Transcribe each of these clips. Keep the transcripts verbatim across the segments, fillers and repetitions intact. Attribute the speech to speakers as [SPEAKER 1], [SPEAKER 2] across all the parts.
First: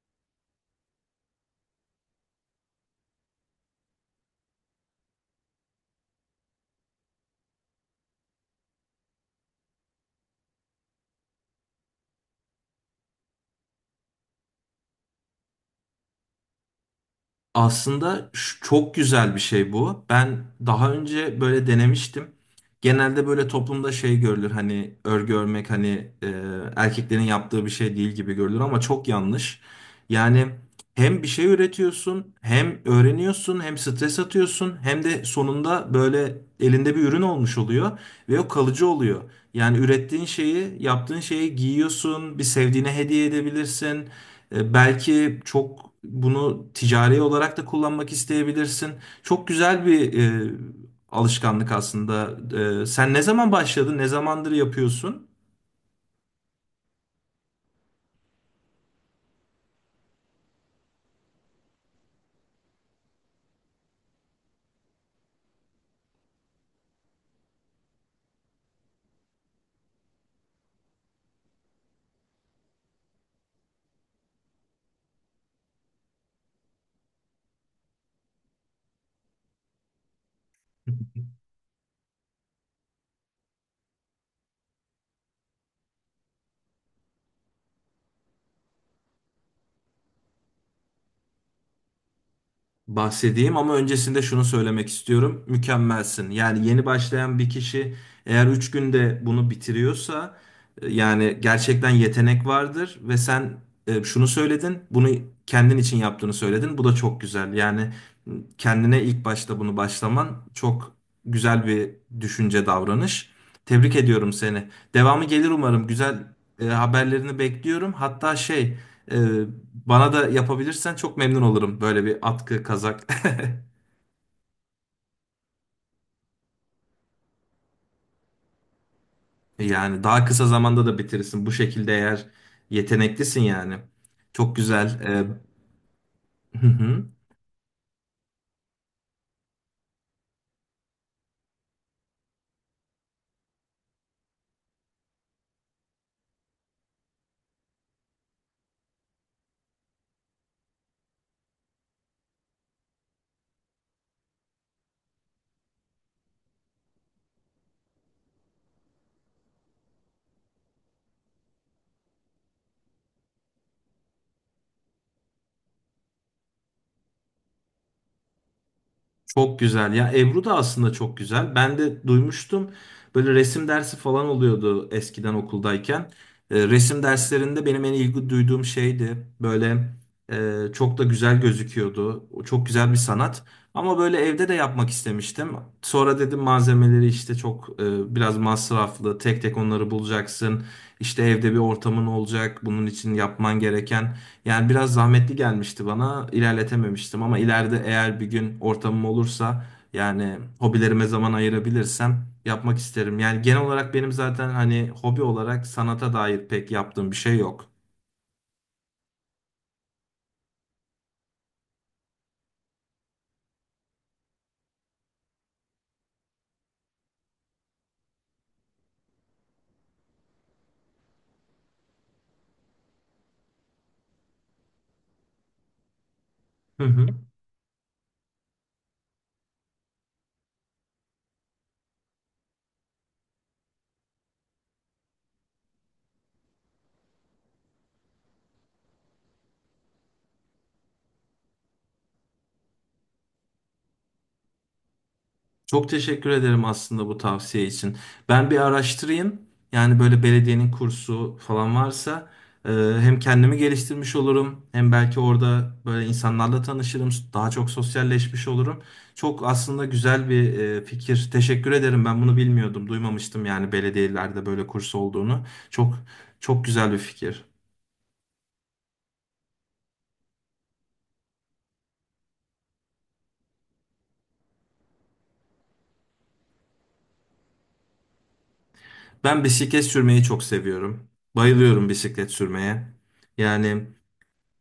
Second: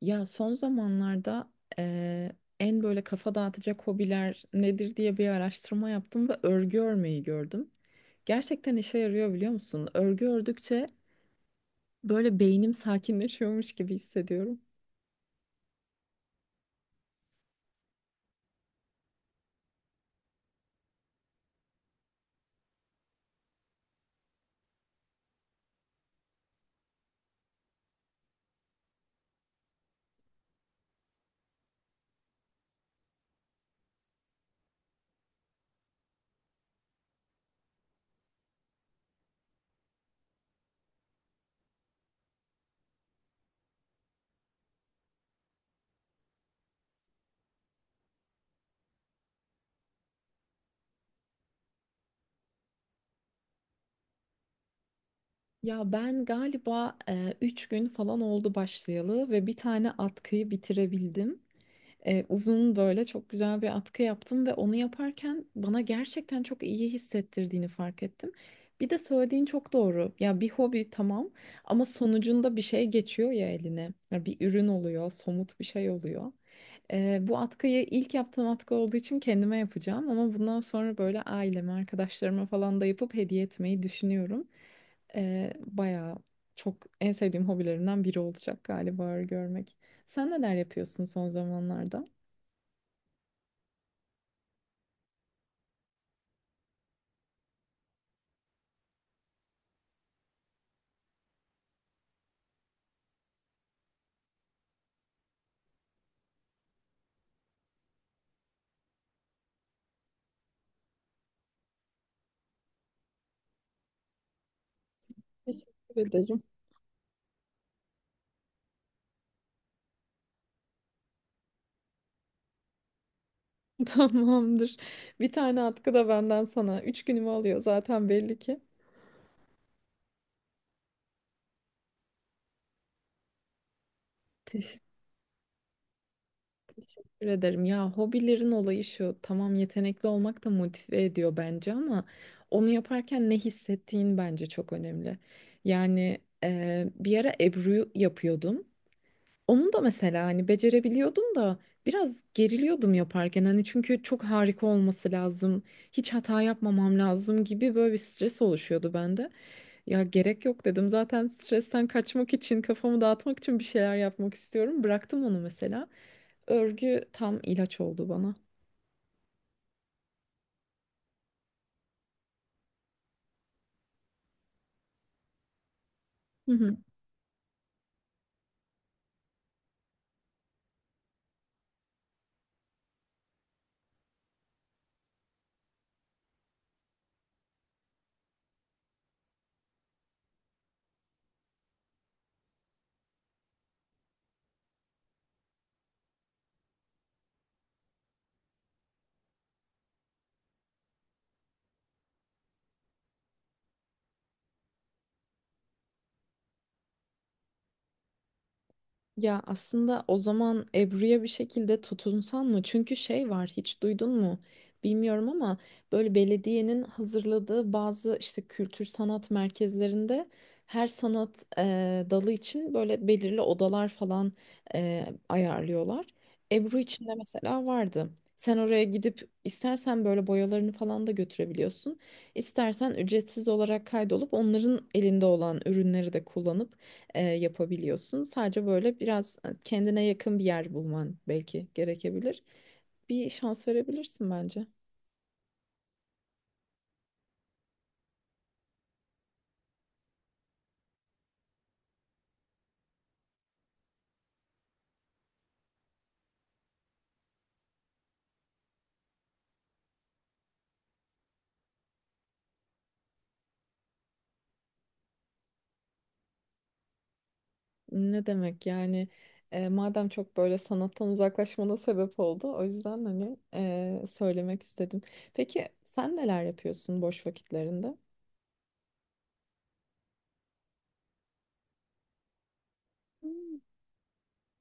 [SPEAKER 1] Ya son zamanlarda eee, en böyle kafa dağıtacak hobiler nedir diye bir araştırma yaptım ve örgü örmeyi gördüm. Gerçekten işe yarıyor biliyor musun? Örgü ördükçe böyle beynim sakinleşiyormuş gibi hissediyorum.
[SPEAKER 2] Aslında ş- çok güzel bir şey bu. Ben daha önce böyle denemiştim. Genelde böyle toplumda şey görülür hani örgü örmek hani e, erkeklerin yaptığı bir şey değil gibi görülür ama çok yanlış. Yani hem bir şey üretiyorsun, hem öğreniyorsun, hem stres atıyorsun, hem de sonunda böyle elinde bir ürün olmuş oluyor ve o kalıcı oluyor. Yani ürettiğin şeyi, yaptığın şeyi giyiyorsun, bir sevdiğine hediye edebilirsin. E, Belki çok bunu ticari olarak da kullanmak isteyebilirsin. Çok güzel bir e, alışkanlık aslında. E, sen ne zaman başladın? Ne zamandır yapıyorsun?
[SPEAKER 1] Ya ben galiba eee üç gün falan oldu başlayalı ve bir tane atkıyı bitirebildim. E, uzun böyle çok güzel bir atkı yaptım ve onu yaparken bana gerçekten çok iyi hissettirdiğini fark ettim. Bir de söylediğin çok doğru. Ya bir hobi tamam ama sonucunda bir şey geçiyor ya eline. Ya bir ürün oluyor, somut bir şey oluyor. E, bu atkıyı ilk yaptığım atkı olduğu için kendime yapacağım ama bundan sonra böyle aileme, arkadaşlarıma falan da yapıp hediye etmeyi düşünüyorum. E, bayağı çok en sevdiğim hobilerimden biri olacak galiba örgü örmek. Sen neler yapıyorsun son zamanlarda?
[SPEAKER 2] Bahsedeyim ama öncesinde şunu söylemek istiyorum. Mükemmelsin. Yani yeni başlayan bir kişi eğer üç günde bunu bitiriyorsa e, yani gerçekten yetenek vardır ve sen e, şunu söyledin. Bunu kendin için yaptığını söyledin. Bu da çok güzel. Yani m, kendine ilk başta bunu başlaman çok güzel bir düşünce davranış. Tebrik ediyorum seni. Devamı gelir umarım.
[SPEAKER 1] Teşekkür
[SPEAKER 2] Güzel
[SPEAKER 1] ederim.
[SPEAKER 2] e, haberlerini bekliyorum. Hatta şey ee, bana da yapabilirsen çok memnun olurum. Böyle bir atkı, kazak.
[SPEAKER 1] Tamamdır. Bir tane atkı da benden sana. Üç günümü alıyor zaten belli ki.
[SPEAKER 2] Yani daha kısa zamanda da bitirirsin. Bu şekilde eğer yeteneklisin yani. Çok
[SPEAKER 1] Teş-
[SPEAKER 2] güzel. Ee, hı hı.
[SPEAKER 1] Teşekkür ederim. Ya hobilerin olayı şu. Tamam yetenekli olmak da motive ediyor bence ama onu yaparken ne hissettiğin bence çok önemli. Yani e, bir ara Ebru yapıyordum. Onu da mesela hani becerebiliyordum da biraz geriliyordum yaparken. Hani çünkü çok harika olması lazım. Hiç hata yapmamam lazım gibi böyle bir stres oluşuyordu bende. Ya gerek yok dedim. Zaten stresten kaçmak için, kafamı dağıtmak için bir şeyler yapmak istiyorum. Bıraktım onu mesela. Örgü tam ilaç oldu bana.
[SPEAKER 2] Çok güzel. Ya Ebru da aslında çok güzel. Ben de duymuştum. Böyle resim dersi falan oluyordu eskiden okuldayken.
[SPEAKER 1] Hı
[SPEAKER 2] E,
[SPEAKER 1] hı.
[SPEAKER 2] resim derslerinde benim en ilgi duyduğum şeydi. Böyle e, çok da güzel gözüküyordu. O çok güzel bir sanat. Ama böyle evde de yapmak istemiştim. Sonra dedim malzemeleri işte çok e, biraz masraflı. Tek tek onları bulacaksın. İşte evde bir ortamın olacak. Bunun için yapman gereken yani biraz zahmetli gelmişti bana. İlerletememiştim ama ileride eğer bir gün ortamım olursa yani hobilerime zaman ayırabilirsem yapmak isterim. Yani genel olarak benim zaten hani hobi olarak sanata dair pek yaptığım bir şey yok.
[SPEAKER 1] Ya aslında o zaman Ebru'ya bir şekilde tutunsan mı? Çünkü şey var hiç duydun mu? Bilmiyorum ama böyle belediyenin hazırladığı bazı işte kültür sanat merkezlerinde her sanat eee, dalı için böyle belirli odalar falan eee, ayarlıyorlar. Ebru
[SPEAKER 2] Hı
[SPEAKER 1] için
[SPEAKER 2] hı.
[SPEAKER 1] de mesela vardı. Sen oraya gidip istersen böyle boyalarını falan da götürebiliyorsun. İstersen ücretsiz olarak kaydolup onların elinde olan ürünleri de kullanıp e, yapabiliyorsun. Sadece böyle biraz e, kendine yakın bir yer bulman belki gerekebilir. Bir şans verebilirsin bence.
[SPEAKER 2] Çok teşekkür ederim aslında bu tavsiye için. Ben bir araştırayım. Yani böyle belediyenin kursu falan varsa e, hem kendimi geliştirmiş olurum hem belki orada böyle insanlarla tanışırım. Daha çok sosyalleşmiş olurum. Çok aslında güzel bir e, fikir. Teşekkür ederim. Ben bunu bilmiyordum. Duymamıştım yani belediyelerde böyle kurs olduğunu. Çok çok güzel bir fikir.
[SPEAKER 1] Ne demek yani e, madem çok böyle sanattan uzaklaşmana sebep oldu o yüzden hani e, söylemek istedim. Peki sen neler yapıyorsun boş vakitlerinde?
[SPEAKER 2] Ben bisiklet sürmeyi çok seviyorum. Bayılıyorum bisiklet sürmeye.
[SPEAKER 1] Hmm.
[SPEAKER 2] Yani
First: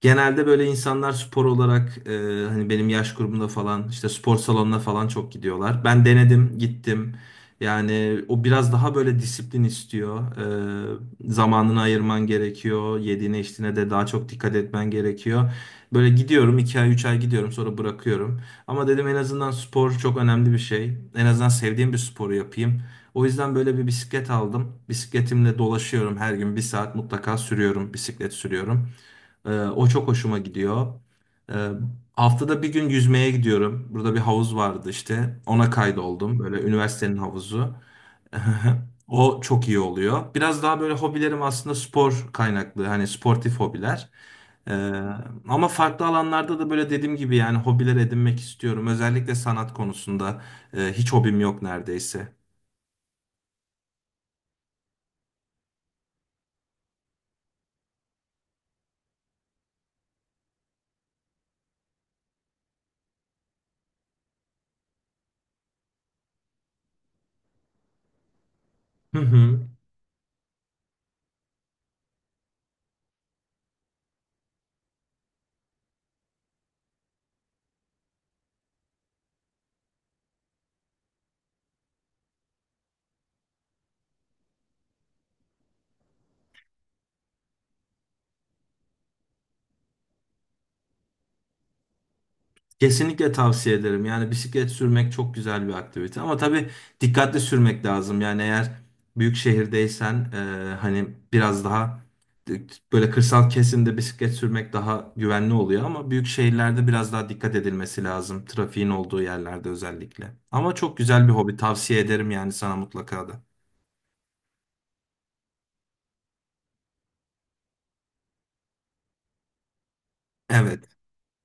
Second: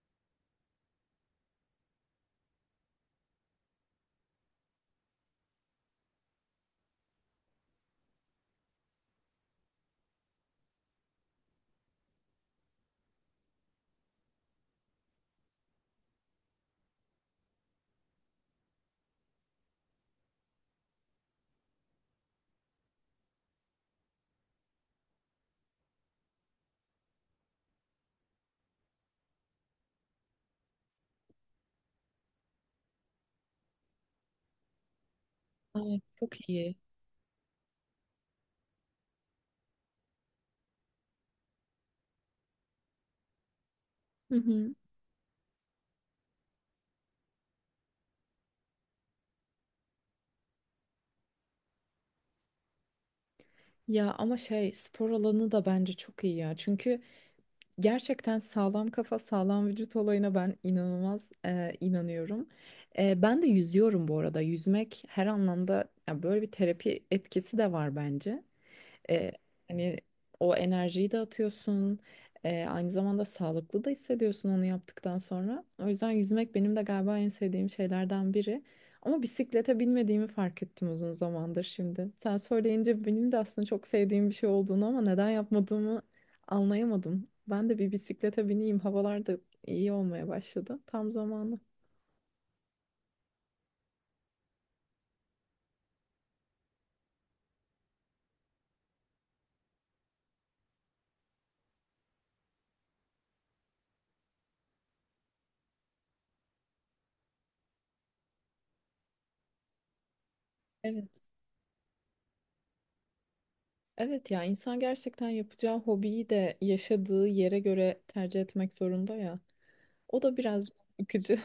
[SPEAKER 2] genelde böyle insanlar spor olarak e, hani benim yaş grubumda falan işte spor salonuna falan çok gidiyorlar. Ben denedim, gittim. Yani o biraz daha böyle disiplin istiyor. E, zamanını ayırman gerekiyor. Yediğine içtiğine de daha çok dikkat etmen gerekiyor. Böyle gidiyorum, iki ay üç ay gidiyorum sonra bırakıyorum. Ama dedim en azından spor çok önemli bir şey. En azından sevdiğim bir sporu yapayım. O yüzden böyle bir bisiklet aldım. Bisikletimle dolaşıyorum, her gün bir saat mutlaka sürüyorum, bisiklet sürüyorum. Ee, o çok hoşuma gidiyor. Ee, haftada bir gün yüzmeye gidiyorum. Burada bir havuz vardı işte. Ona
[SPEAKER 1] Ay,
[SPEAKER 2] kaydoldum.
[SPEAKER 1] çok
[SPEAKER 2] Böyle
[SPEAKER 1] iyi.
[SPEAKER 2] üniversitenin havuzu. O çok iyi oluyor. Biraz daha böyle hobilerim aslında spor kaynaklı. Hani sportif hobiler.
[SPEAKER 1] Hı
[SPEAKER 2] Ee,
[SPEAKER 1] hı.
[SPEAKER 2] ama farklı alanlarda da böyle dediğim gibi yani hobiler edinmek istiyorum. Özellikle sanat konusunda e, hiç hobim yok neredeyse.
[SPEAKER 1] Ya ama şey spor alanı da bence çok iyi ya. Çünkü gerçekten sağlam kafa, sağlam vücut olayına ben inanılmaz e, inanıyorum. E, ben de yüzüyorum bu arada. Yüzmek her anlamda ya böyle bir terapi etkisi de var bence.
[SPEAKER 2] Hı
[SPEAKER 1] E,
[SPEAKER 2] hı.
[SPEAKER 1] Hani o enerjiyi de atıyorsun. E, aynı zamanda sağlıklı da hissediyorsun onu yaptıktan sonra. O yüzden yüzmek benim de galiba en sevdiğim şeylerden biri. Ama bisiklete binmediğimi fark ettim uzun zamandır şimdi. Sen söyleyince benim de aslında çok sevdiğim bir şey olduğunu ama neden yapmadığımı anlayamadım. Ben de bir bisiklete bineyim. Havalar da iyi olmaya başladı. Tam zamanı.
[SPEAKER 2] Kesinlikle tavsiye ederim. Yani bisiklet sürmek çok güzel bir aktivite ama tabii dikkatli sürmek lazım. Yani eğer büyük şehirdeysen e, hani biraz daha d- böyle kırsal kesimde bisiklet sürmek daha güvenli oluyor ama büyük şehirlerde biraz daha dikkat edilmesi lazım. Trafiğin olduğu yerlerde özellikle. Ama çok
[SPEAKER 1] Evet.
[SPEAKER 2] güzel bir hobi. Tavsiye ederim yani sana mutlaka da.
[SPEAKER 1] Evet ya insan gerçekten yapacağı hobiyi de yaşadığı yere göre tercih etmek zorunda ya. O da biraz
[SPEAKER 2] Evet.
[SPEAKER 1] yıkıcı.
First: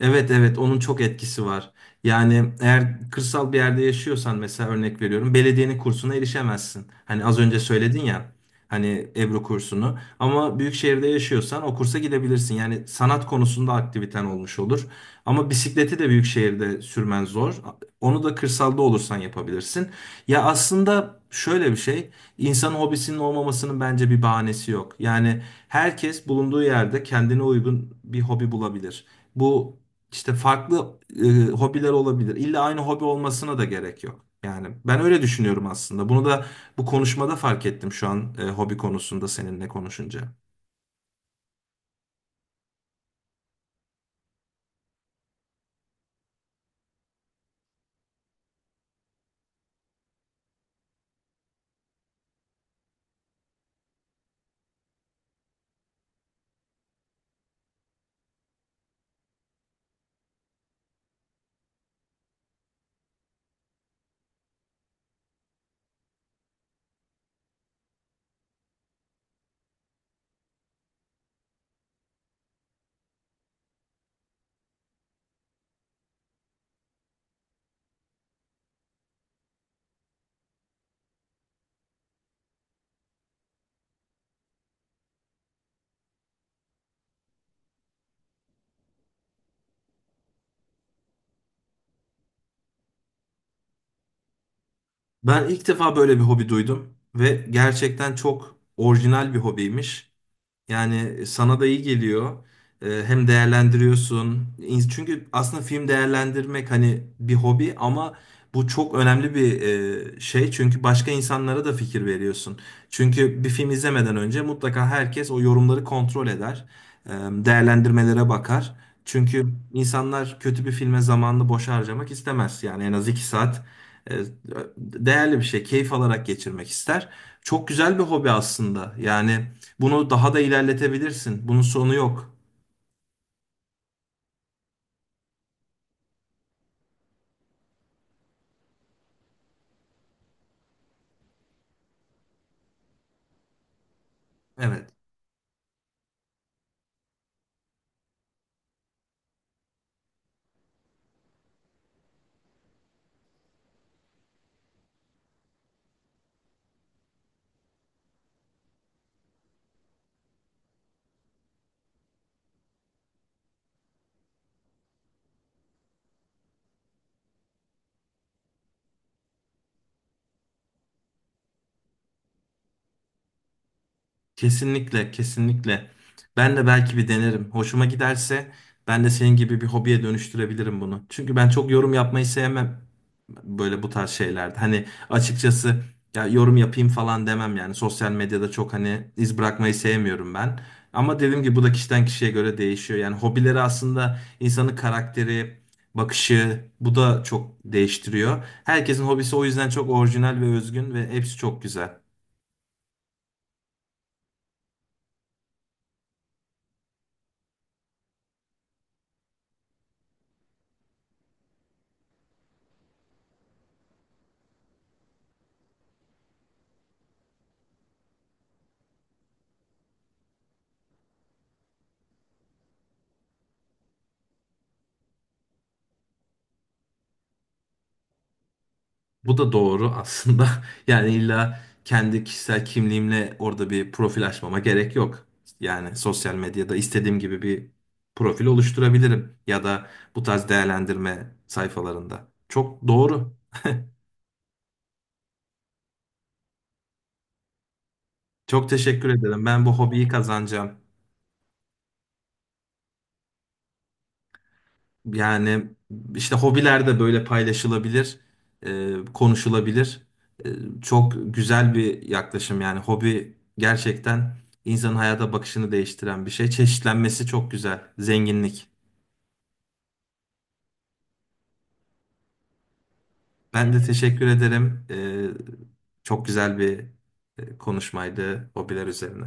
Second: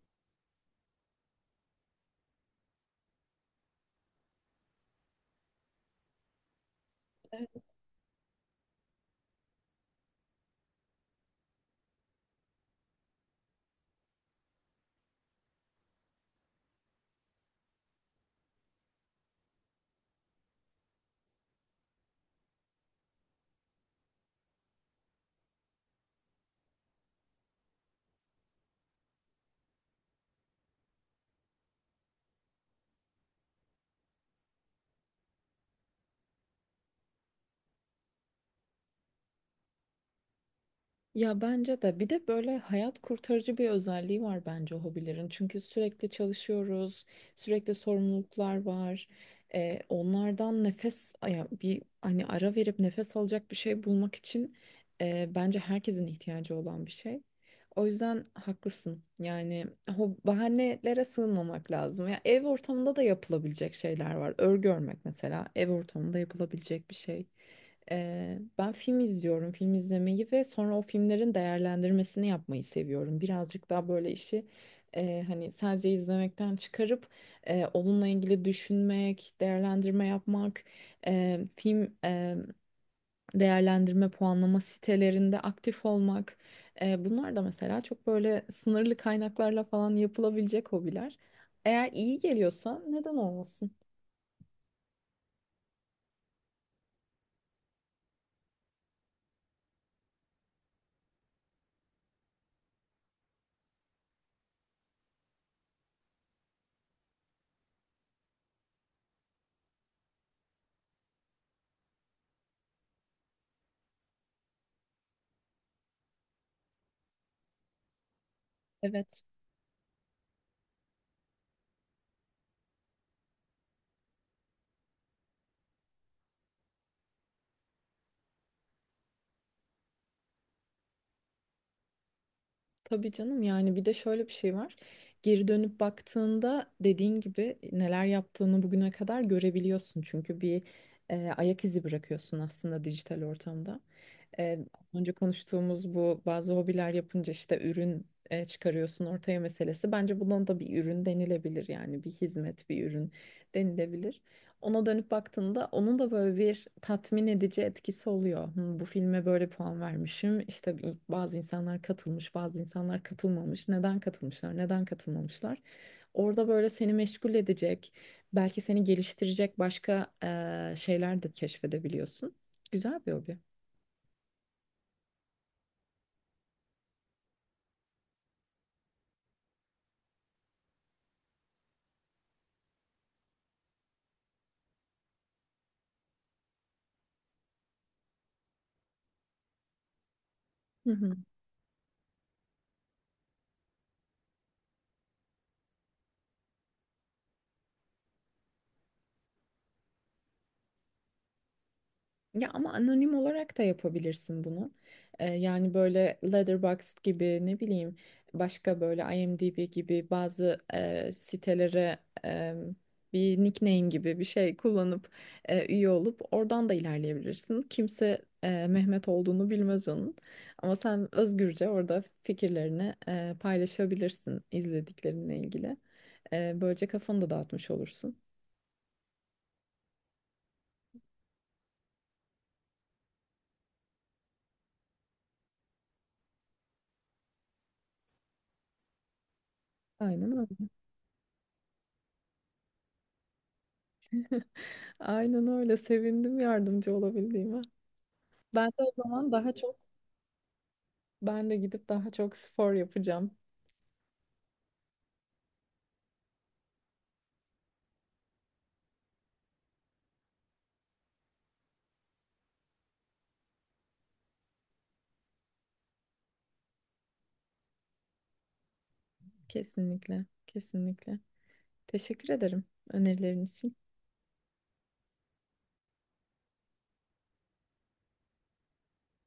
[SPEAKER 2] Evet, evet, onun çok etkisi var. Yani eğer kırsal bir yerde yaşıyorsan mesela örnek veriyorum belediyenin kursuna erişemezsin. Hani az önce
[SPEAKER 1] Evet.
[SPEAKER 2] söyledin ya hani Ebru kursunu ama büyük şehirde yaşıyorsan o kursa gidebilirsin. Yani sanat konusunda aktiviten olmuş olur. Ama bisikleti de büyük şehirde sürmen zor. Onu da kırsalda olursan yapabilirsin. Ya aslında şöyle bir şey, insanın hobisinin olmamasının bence bir bahanesi yok. Yani herkes bulunduğu yerde kendine uygun bir hobi bulabilir. Bu işte farklı e, hobiler olabilir. İlla aynı hobi olmasına da gerek yok. Yani ben öyle düşünüyorum aslında. Bunu da bu konuşmada fark ettim şu an e, hobi konusunda seninle konuşunca.
[SPEAKER 1] Ya bence de bir de böyle hayat kurtarıcı bir özelliği var bence hobilerin. Çünkü sürekli çalışıyoruz, sürekli sorumluluklar var. Ee, onlardan nefes, ya bir hani ara verip nefes alacak bir şey bulmak için e, bence herkesin ihtiyacı olan bir şey. O yüzden haklısın. Yani o bahanelere sığınmamak lazım. Ya ev ortamında da yapılabilecek şeyler var. Örgü örmek mesela ev ortamında yapılabilecek bir şey. Ee, ben film izliyorum, film izlemeyi ve sonra o filmlerin değerlendirmesini yapmayı seviyorum. Birazcık daha böyle işi e, hani sadece izlemekten çıkarıp e, onunla ilgili düşünmek, değerlendirme yapmak, e, film e, değerlendirme puanlama sitelerinde aktif olmak. E, bunlar da mesela çok böyle sınırlı kaynaklarla falan yapılabilecek hobiler. Eğer iyi geliyorsa neden olmasın?
[SPEAKER 2] Ben ilk defa böyle bir hobi duydum ve gerçekten çok orijinal bir hobiymiş. Yani e, sana da iyi geliyor. Ee, Hem değerlendiriyorsun. İn- Çünkü aslında film değerlendirmek hani bir hobi ama bu çok önemli bir e, şey. Çünkü başka insanlara da fikir veriyorsun. Çünkü bir film izlemeden önce mutlaka herkes o yorumları kontrol eder. Ee, Değerlendirmelere bakar.
[SPEAKER 1] Evet.
[SPEAKER 2] Çünkü insanlar kötü bir filme zamanını boş harcamak istemez. Yani en az iki saat e, değerli bir şey, keyif alarak geçirmek ister. Çok güzel bir hobi aslında. Yani bunu daha da ilerletebilirsin. Bunun sonu yok.
[SPEAKER 1] Tabii canım yani bir de şöyle bir şey var. Geri dönüp baktığında dediğin gibi neler yaptığını bugüne kadar görebiliyorsun. Çünkü bir e, ayak izi bırakıyorsun aslında dijital ortamda. E,
[SPEAKER 2] Evet.
[SPEAKER 1] az önce konuştuğumuz bu bazı hobiler yapınca işte ürün e, çıkarıyorsun ortaya meselesi. Bence bundan da bir ürün denilebilir yani bir hizmet bir ürün denilebilir, ona dönüp baktığında onun da böyle bir tatmin edici etkisi oluyor. Hı, bu filme böyle puan vermişim. İşte bir- bazı insanlar katılmış, bazı insanlar katılmamış. Neden katılmışlar, neden katılmamışlar? Orada böyle seni meşgul edecek, belki seni geliştirecek başka eee, şeyler de keşfedebiliyorsun. Güzel bir hobi.
[SPEAKER 2] Kesinlikle, kesinlikle. Ben de belki bir denerim. Hoşuma giderse ben de senin gibi bir hobiye dönüştürebilirim bunu. Çünkü ben çok yorum yapmayı sevmem böyle bu tarz şeylerde. Hani açıkçası ya yorum yapayım falan demem yani. Sosyal medyada çok hani iz bırakmayı sevmiyorum ben.
[SPEAKER 1] Hı hı.
[SPEAKER 2] Ama dediğim gibi bu da kişiden kişiye göre değişiyor. Yani hobileri aslında insanın karakteri, bakışı bu da çok değiştiriyor. Herkesin hobisi o yüzden çok orijinal ve özgün ve hepsi çok güzel.
[SPEAKER 1] Ya ama anonim olarak da yapabilirsin bunu. Ee, yani böyle Letterboxd gibi ne bileyim başka böyle IMDb gibi bazı e, sitelere e, bir nickname gibi bir şey kullanıp e, üye olup oradan da ilerleyebilirsin. Kimse e, Mehmet olduğunu bilmez onun. Ama sen özgürce orada fikirlerini e, paylaşabilirsin izlediklerinle ilgili. E, böylece kafanı da dağıtmış olursun.
[SPEAKER 2] Bu da doğru aslında. Yani illa kendi kişisel kimliğimle orada bir profil açmama gerek yok. Yani sosyal medyada istediğim gibi bir profil oluşturabilirim ya da bu
[SPEAKER 1] Aynen
[SPEAKER 2] tarz
[SPEAKER 1] öyle.
[SPEAKER 2] değerlendirme sayfalarında. Çok doğru.
[SPEAKER 1] Aynen öyle. Sevindim yardımcı olabildiğime. Ben
[SPEAKER 2] Çok
[SPEAKER 1] de o
[SPEAKER 2] teşekkür
[SPEAKER 1] zaman
[SPEAKER 2] ederim.
[SPEAKER 1] daha
[SPEAKER 2] Ben bu
[SPEAKER 1] çok
[SPEAKER 2] hobiyi kazanacağım.
[SPEAKER 1] ben de gidip daha çok spor yapacağım.
[SPEAKER 2] Yani işte hobiler de böyle paylaşılabilir, e, konuşulabilir. E, çok güzel bir yaklaşım yani hobi gerçekten insanın hayata bakışını değiştiren bir şey. Çeşitlenmesi çok güzel, zenginlik.
[SPEAKER 1] Kesinlikle, kesinlikle. Teşekkür ederim önerilerin
[SPEAKER 2] Ben
[SPEAKER 1] için.
[SPEAKER 2] de teşekkür ederim. E, çok güzel bir e, konuşmaydı hobiler üzerine.